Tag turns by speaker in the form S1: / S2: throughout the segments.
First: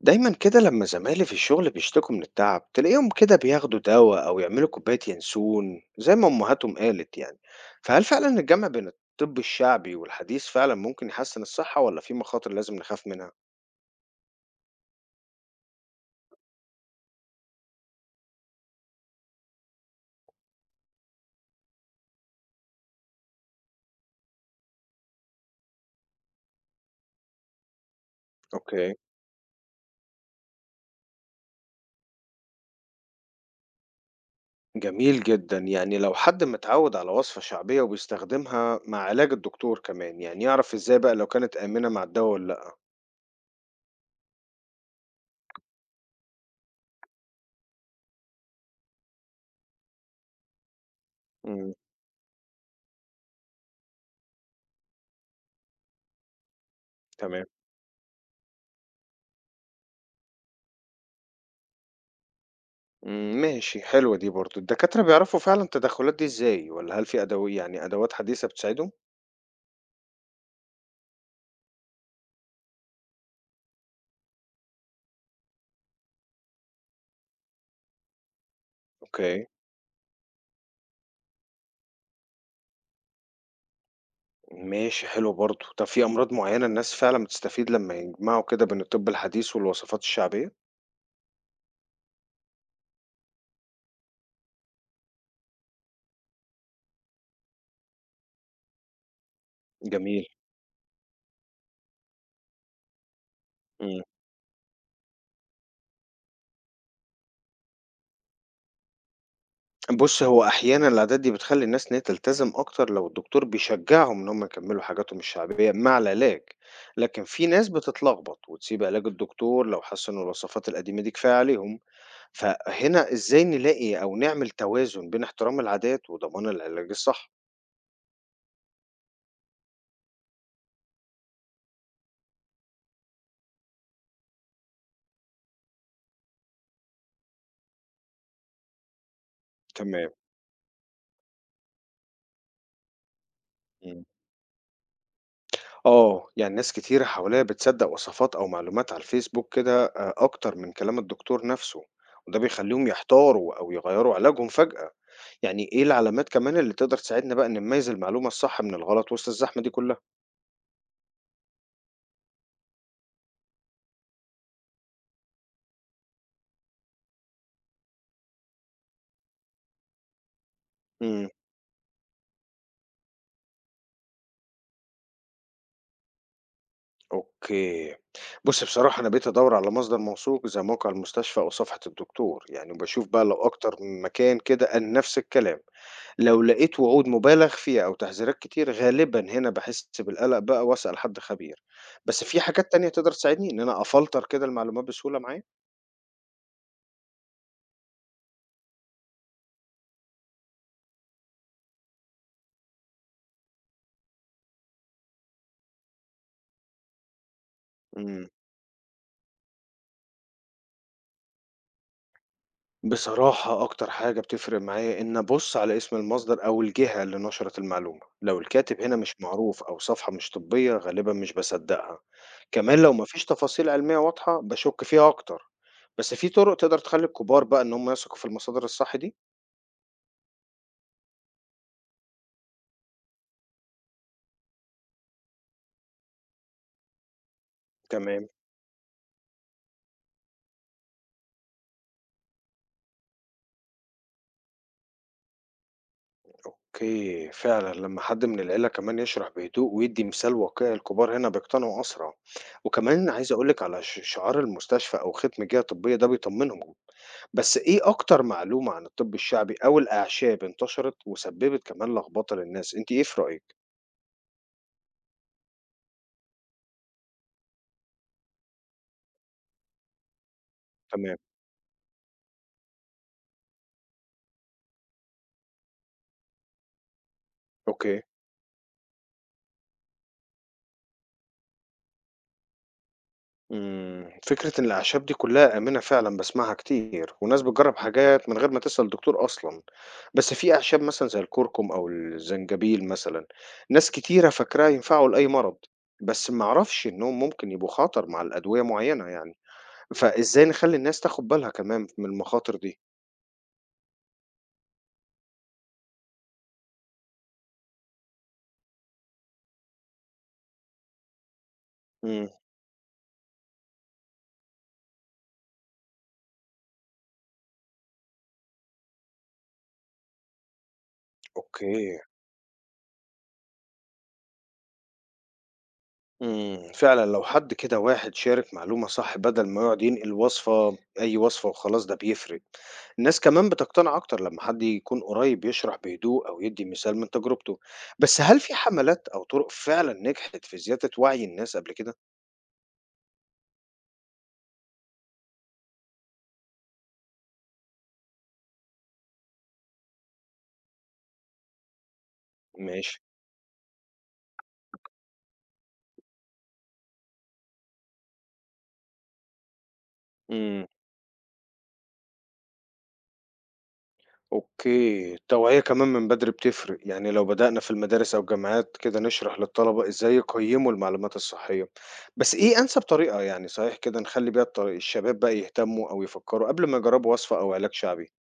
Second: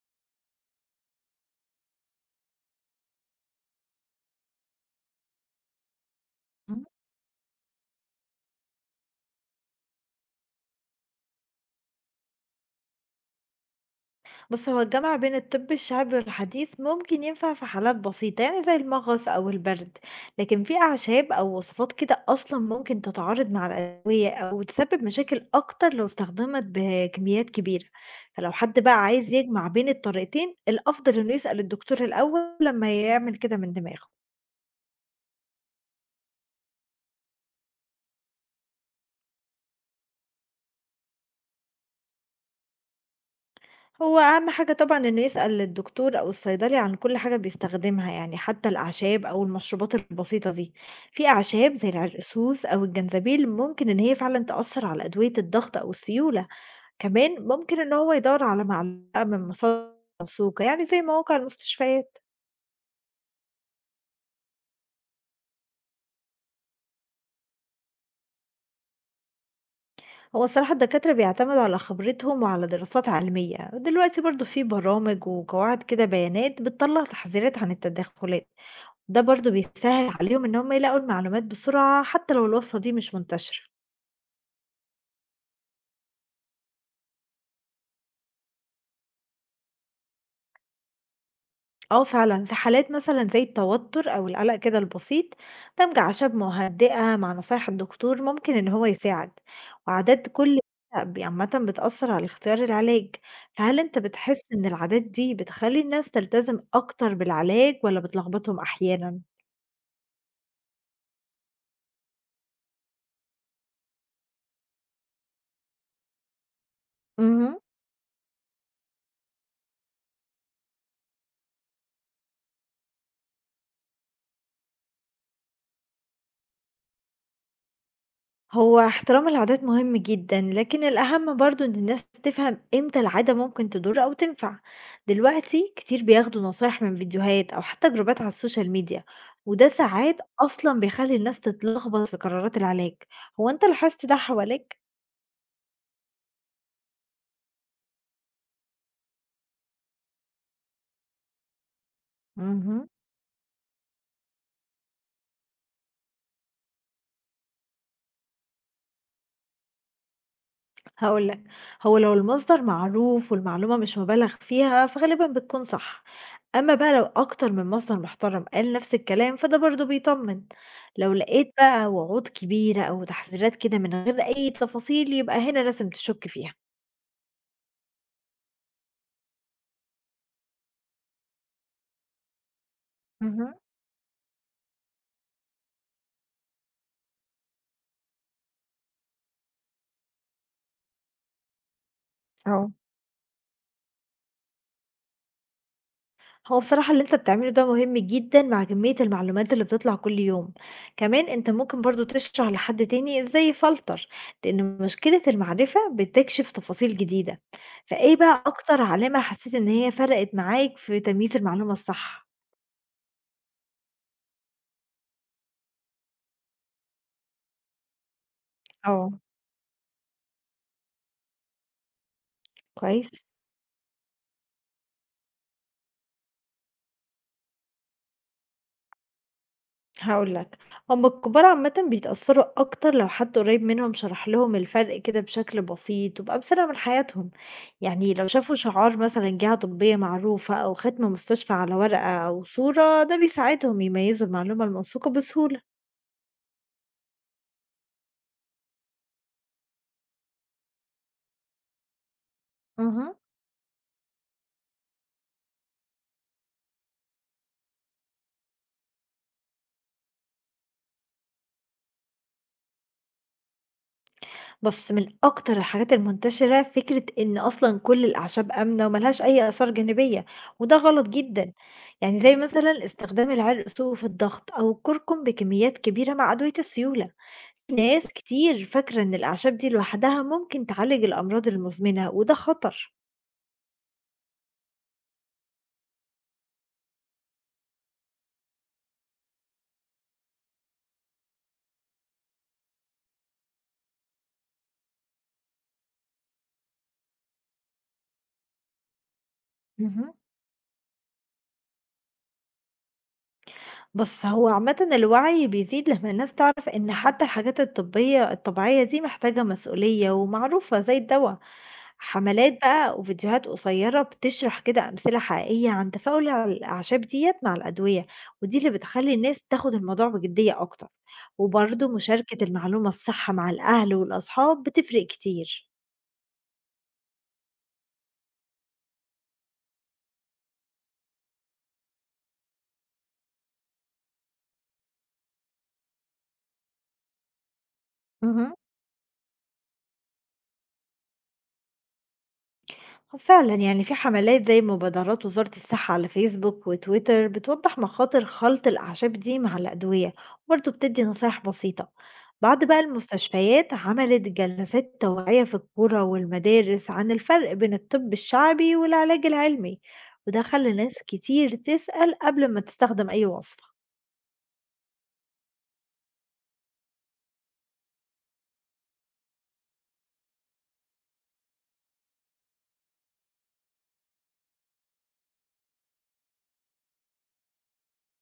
S1: دايما كده لما زمايلي في الشغل بيشتكوا من التعب تلاقيهم كده بياخدوا دواء أو يعملوا كوباية ينسون زي ما أمهاتهم
S2: إمم،
S1: قالت يعني. فهل فعلا الجمع بين الطب الشعبي والحديث فعلا ممكن يحسن الصحة ولا في مخاطر لازم نخاف منها؟
S2: بُص هو الجمع بين الطب الشعبي والحديث ممكن ينفع في حالات بسيطة، يعني زي المغص أو البرد، لكن في أعشاب أو وصفات كده أصلًا ممكن تتعارض مع الأدوية أو تسبب مشاكل أكتر لو استخدمت بكميات كبيرة، فلو حد
S1: اوكي.
S2: بقى عايز يجمع بين الطريقتين الأفضل إنه يسأل الدكتور الأول لمّا يعمل كده من دماغه.
S1: جميل جدا، يعني لو حد متعود على وصفة شعبية وبيستخدمها مع علاج الدكتور كمان يعني يعرف ازاي بقى لو كانت آمنة مع الدواء ولا لأ.
S2: هو أهم حاجة طبعًا إنه يسأل الدكتور أو الصيدلي عن كل حاجة بيستخدمها، يعني حتى الأعشاب أو المشروبات البسيطة دي، في
S1: امم.
S2: أعشاب زي العرقسوس أو الجنزبيل ممكن إن هي فعلًا تأثّر على أدوية الضغط أو السيولة، كمان
S1: تمام.
S2: ممكن إن هو يدوّر على معلقة من مصادر موثوقة، يعني زي مواقع المستشفيات.
S1: مم، ماشي. حلوة دي برضو، الدكاترة بيعرفوا فعلا التدخلات دي ازاي ولا هل في أدوية يعني أدوات حديثة بتساعدهم؟
S2: هو الصراحة الدكاترة بيعتمدوا على خبرتهم وعلى دراسات علمية، دلوقتي برضه في برامج وقواعد كده بيانات بتطلّع تحذيرات عن التدخلات. ده
S1: أوكي،
S2: برضه بيسهل عليهم إن هم يلاقوا المعلومات بسرعة حتى لو الوصفة دي مش منتشرة.
S1: ماشي. حلو برضه. طب في أمراض معيّنة الناس فعلًا بتستفيد لمّا يجمعوا كده بين الطب الحديث والوصفات الشعبية؟
S2: اه فعلا في حالات مثلا زي التوتر أو القلق كده البسيط، دمج أعشاب مهدئة مع نصايح الدكتور ممكن إن هو يساعد.
S1: جميل.
S2: وعادات كل عامة بتأثر على اختيار العلاج. فهل أنت
S1: إمم.
S2: بتحس إن العادات دي بتخلي الناس تلتزم أكتر بالعلاج ولا بتلخبطهم أحيانا؟
S1: بُص، هو أحيانًا العادات دي بتخلّي الناس إن هي تلتزم أكتر لو الدكتور بيشجعهم إن هم يكمّلوا حاجاتهم الشعبية مع العلاج، لكن في
S2: مهم.
S1: ناس بتتلخبط وتسيب علاج الدكتور لو حسّوا إن الوصفات القديمة دي كفاية عليهم. فهنا إزاي نلاقي أو نعمل توازن بين احترام العادات وضمان العلاج الصح؟
S2: هو احترام العادات مهم جدًا، لكن الأهم برضه إن الناس تفهم إمتى العادة ممكن تضر أو تنفع، دلوقتي كتير بياخدوا نصايح من فيديوهات أو حتى جروبات على السوشيال ميديا، وده
S1: تمام.
S2: ساعات أصلًا بيخلّي الناس تتلخبط في قرارات العلاج، هو أنت
S1: إمم.
S2: لاحظت ده حواليك؟
S1: آه، يعني ناس كتير حواليّا بتصدّق وصفات أو معلومات على الفيسبوك كده أكتر من كلام الدكتور نَفْسه، وده بيخلّيهم
S2: اهم.
S1: يحتاروا أو يغيّروا علاجهم فجأة. يعني إيه العلامات كمان اللي تقدر تساعدنا بقى نميّز المعلومة الصح من الغلط وسط الزحمة دي كلّها؟
S2: هاقول لك، هو لو المصدر معروف والمعلومة مش مبالغ فيها فغالبًا بتكون صح. أمّا بقى لو أكتر من مصدر محترم قال نفس الكلام، فده برضه بيطمّن. لو
S1: إمم،
S2: لقيت بقى وعود كبيرة أو تحذيرات كده من غير أي تفاصيل، يبقى هنا لازم تشُك فيها.
S1: أوكي. بُص، بصراحة أنا بقيت أدوّر على مصدر موثوق زي موقع المستشفى أو صفحة الدكتور، يعني وباشوف بقى لو
S2: اهم،
S1: أكتر من مكان كده قال نفس الكلام. لو لقيت وعود مُبالغ فيها أو تحذيرات كتير غالبًا هنا باحس بالقلق بقى وأسأل حد خبير. بس في
S2: آه.
S1: حاجات تانية تقدر تساعدني إن أنا أفلتر كده المعلومات بسهولة معايا؟
S2: هو بصراحة اللي أنت بتعمله ده مهم جدًا مع كمية المعلومات اللي بتطلع كل يوم. كمان أنت ممكن برضه تشرح لحد تاني إزاي يفلتر، لإن مشكلة المعرفة بتكشف تفاصيل جديدة. فإيه
S1: إمم.
S2: بقى أكتر علامة حسيت إن هي فرقت معاك في تمييز المعلومة الصح؟
S1: بصراحة أكتر حاجة بتفرق معايا إن أبص على اسم المصدر أو الجهة اللي نشرت المعلومة، لو الكاتب هنا
S2: آه،
S1: مش معروف أو صفحة مش طبية غالبا مش بصدقها. كمان لو مفيش
S2: كويس.
S1: تفاصيل علمية واضحة بشك فيها أكتر. بس في طرق تقدر تخلي الكبار بقى إن هم يثقوا في المصادر الصح دي؟
S2: هاقول لك، هُم الكبار عامةً بيتأثّروا أكتر لو حد قريّب منهم شرح لهم الفرق كده بشكل بسيط وبأمثلة من حياتهم، يعني لو
S1: تمام.
S2: شافوا شعار مثلًا جهة طبية معروفة أو ختم مستشفى على ورقة أو صورة ده بيساعدهم يميّزوا المعلومة الموثوقة بسهولة.
S1: أوكي، فعلًا لمّا حد من العيلة كمان يشرح بهدوء ويدّي مثال واقعي الكبار هنا بيقتنعوا أسرع، وكمان
S2: اهم.
S1: عايز أقول لِك على شعار المستشفى أو ختم جهة طبية ده بيطمنهم. بس إيه أكتر معلومة عن الطب الشعبي أو الأعشاب انتشرت وسببت كمان لخبطة للناس؟ أنتِ إيه في رأيِك؟
S2: بس من أكتر الحاجات المنتشرة فكرة إن أصلًا كل الأعشاب آمنة وما لهاش أي آثار جانبية، وده غلط
S1: تمام،
S2: جدًا، يعني زي مثلًا استخدام العرق سوء في الضغط أو الكركم بكميات كبيرة مع أدوية السيولة.
S1: أوكي.
S2: ناس كتير فاكرة إن الأعشاب دي لوحدها ممكن تعالج الأمراض المزمنة وده خطر.
S1: إمم، فكرة إن الأعشاب دي كلّها آمنة فعلًا باسمعها كتير، وناس بتجرّب حاجات من غير ما تسأل الدكتور أصلًا. بس في أعشاب مثلًا زي الكركم أو الزنجبيل مثلًا، ناس كتيرة فاكراه ينفعوا لأي مرض، بس ما أعرفش إنهم ممكن يبقوا خطر مع الأدوية معيّنة يعني.
S2: مهم.
S1: فإزاي نخلّي الناس تاخد بالها كمان من المخاطر دي؟
S2: بس هو عامة الوعي بيزيد لما الناس تعرف إن حتى الحاجات الطبية الطبيعية دي محتاجة مسؤولية ومعروفة زي الدواء.
S1: إمم،
S2: حملات بقى وفيديوهات قصيرة بتشرح كده أمثلة حقيقية عن تفاعل الأعشاب ديت مع الأدوية، ودي اللي بتخلي الناس تاخد الموضوع بجدية أكتر. وبرضه
S1: أوكي.
S2: مشاركة المعلومة الصح مع الأهل والأصحاب بتفرق كتير.
S1: إمم، فعلًا لو حد كده واحد شارك معلومة صح بدل ما يقعد ينقل وصفة أي وصفة وخلاص ده بيفرق. الناس كمان بتقتنع أكتر لما حد يكون قريب يشرح بهدوء أو يدي مثال من تجربته. بس هل في
S2: مهم.
S1: حملات أو طرق فعلًا نجحت في زيادة وعي الناس قبل كده؟
S2: آه، فعلا يعني في حملات زي مبادرات وزارة الصحة على فيسبوك وتويتر بتوضح مخاطر خلط الأعشاب دي مع الأدوية وبرضه بتدي نصايح بسيطة. بعض بقى
S1: ماشي.
S2: المستشفيات عملت جلسات توعية في القرى والمدارس عن الفرق بين الطب الشعبي والعلاج العلمي، وده
S1: إمم.
S2: خلى ناس كتير تسأل قبل ما تستخدم أي وصفة.
S1: أوكي، التوعية كمان من بدري بتفرق، يعني لو بدأنا في المدارس أو الجامعات كده نشرح للطلبة إزاي يقيموا المعلومات الصحية. بس إيه أنسب طريقة يعني صحيح كده نخلي بيها الشباب بقى يهتموا أو يفكروا قبل ما يجربوا وصفة أو علاج شعبي؟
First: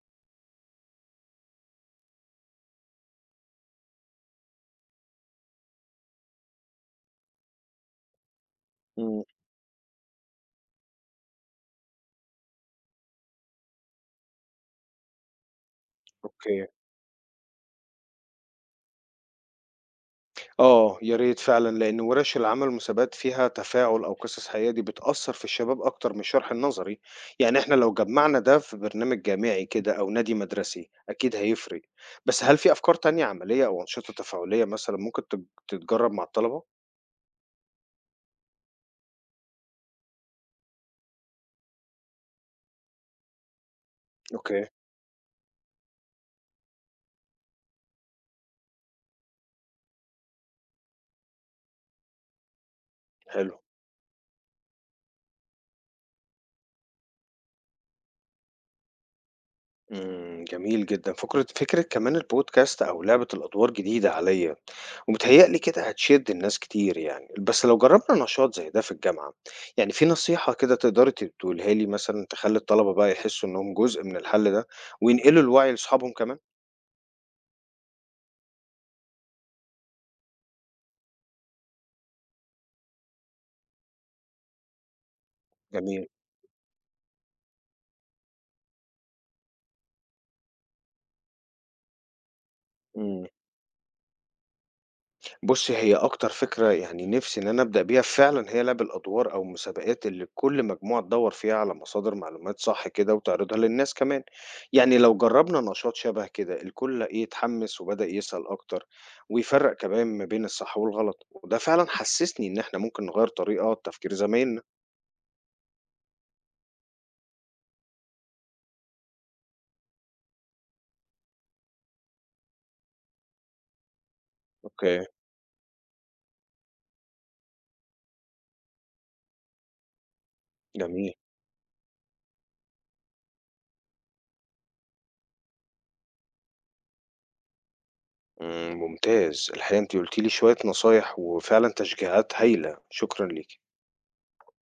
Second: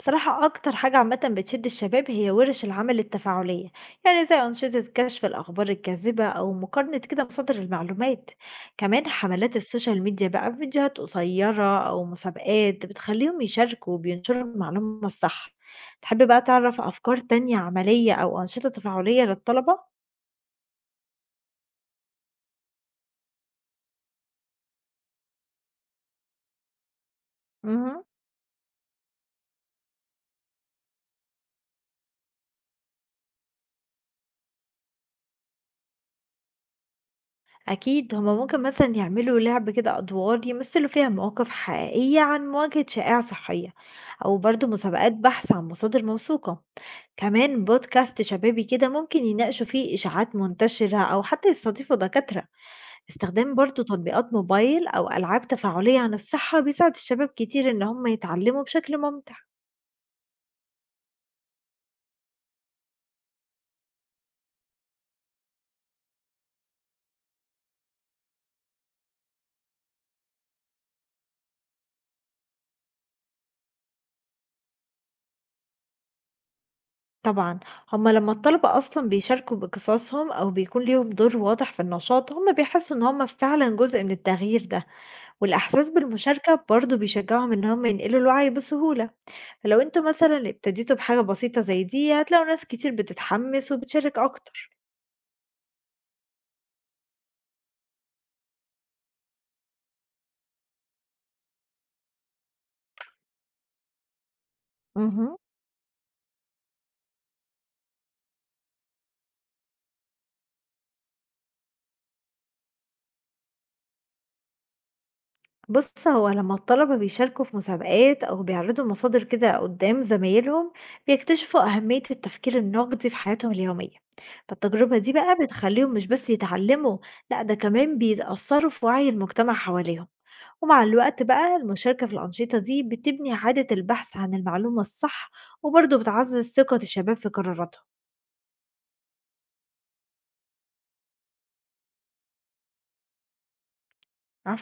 S2: بصراحة أكتر حاجة عامة بتشد الشباب هي ورش العمل التفاعلية، يعني زي أنشطة كشف الأخبار الكاذبة أو مقارنة كده مصادر المعلومات. كمان
S1: مم.
S2: حملات السوشيال ميديا بقى فيديوهات قصيرة أو مسابقات بتخليهم يشاركوا وبينشروا المعلومة الصح. تحب بقى
S1: أوكي.
S2: تعرف أفكار تانية عملية أو أنشطة تفاعلية للطلبة؟
S1: آه، يا ريت فعلًا، لإن ورش العمل والمسابقات فيها تفاعل أو قصص حقيقية دي بتأثّر في الشباب أكتر من الشرح النظري، يعني إحنا لو
S2: مهم.
S1: جمّعنا ده في برنامج جامعي كده أو نادي مدرسي أكيد هيفرق. بس هل في أفكار تانية عملية أو أنشطة تفاعلية مثلًا ممكن تتجرّب مع الطلبة؟
S2: أكيد هما ممكن مثلا يعملوا لعب كده أدوار يمثلوا فيها مواقف حقيقية عن مواجهة شائعة صحية، أو
S1: أوكي،
S2: برضو مسابقات بحث عن مصادر موثوقة. كمان بودكاست شبابي كده ممكن يناقشوا فيه إشاعات منتشرة أو حتى يستضيفوا دكاترة.
S1: حلو.
S2: استخدام برضو تطبيقات موبايل أو ألعاب تفاعلية عن الصحة بيساعد الشباب كتير إن هم يتعلموا بشكل ممتع.
S1: إمم، جميل جدًا، فكرة كمان البودكاست أو لعبة الأدوار جديدة عليّا. ومتهيأ لي كده هتشد الناس كتير يعني، بس لو جربنا نشاط زي ده في الجامعة يعني في نصيحة كده تقدري تقولها لي مثلا تخلي الطلبة بقى يحسوا إنهم جزء من الحل ده وينقلوا الوعي لأصحابهم كمان.
S2: طبعا هم لما الطلبة أصلا بيشاركوا بقصصهم أو بيكون ليهم دور واضح في النشاط هم بيحسوا إن هم فعلا جزء من التغيير ده، والإحساس
S1: جميل.
S2: بالمشاركة برضو بيشجعهم إن هم ينقلوا الوعي بسهولة. فلو انتوا مثلا ابتديتوا بحاجة بسيطة زي دي هتلاقوا ناس كتير
S1: مم.
S2: بتتحمس وبتشارك أكتر.
S1: بُصّي، هي أكتر فكرة يعني نِفْسي إن أنا أبدأ بيها فعلًا هي لَعْب الأدوار أو المسابقات اللي كل مجموعة تدوّر فيها على مصادر معلومات صح كده وتعرضها للناس كمان، يعني لو
S2: مهم.
S1: جرّبنا نشاط شبه كده الكل إيه، اتحمس وبدأ يسأل أكتر ويفرّق كمان ما بين الصح والغلط، وده فعلًا حسّسني إن إحنا ممكن نغيّر طريقة تفكير زمايلنا.
S2: بُص، هو لمّا الطلبة بيشاركوا في مسابقات أو بيعرضوا مصادر كده قدّام زمايلهم، بيكتشفوا أهمية التفكير النقدي في حياتهم اليومية، فالتجربة
S1: أوكي.
S2: دي بقى بتخلّيهم مش بس يتعلموا، لأ ده كمان بيتأثّروا في وعي المجتمع حواليهم، ومع
S1: جميل،
S2: الوقت بقى المشاركة في الأنشطة دي بتبني عادة البحث عن المعلومة الصح، وبرضه بتعزّز ثقة الشباب في قراراتهم.
S1: إمم، ممتاز، الحقيقة أنتِ قُلتِ لي شوية نصايح وفعلًا تشجيعات هايلة، شكرًا ليكِ.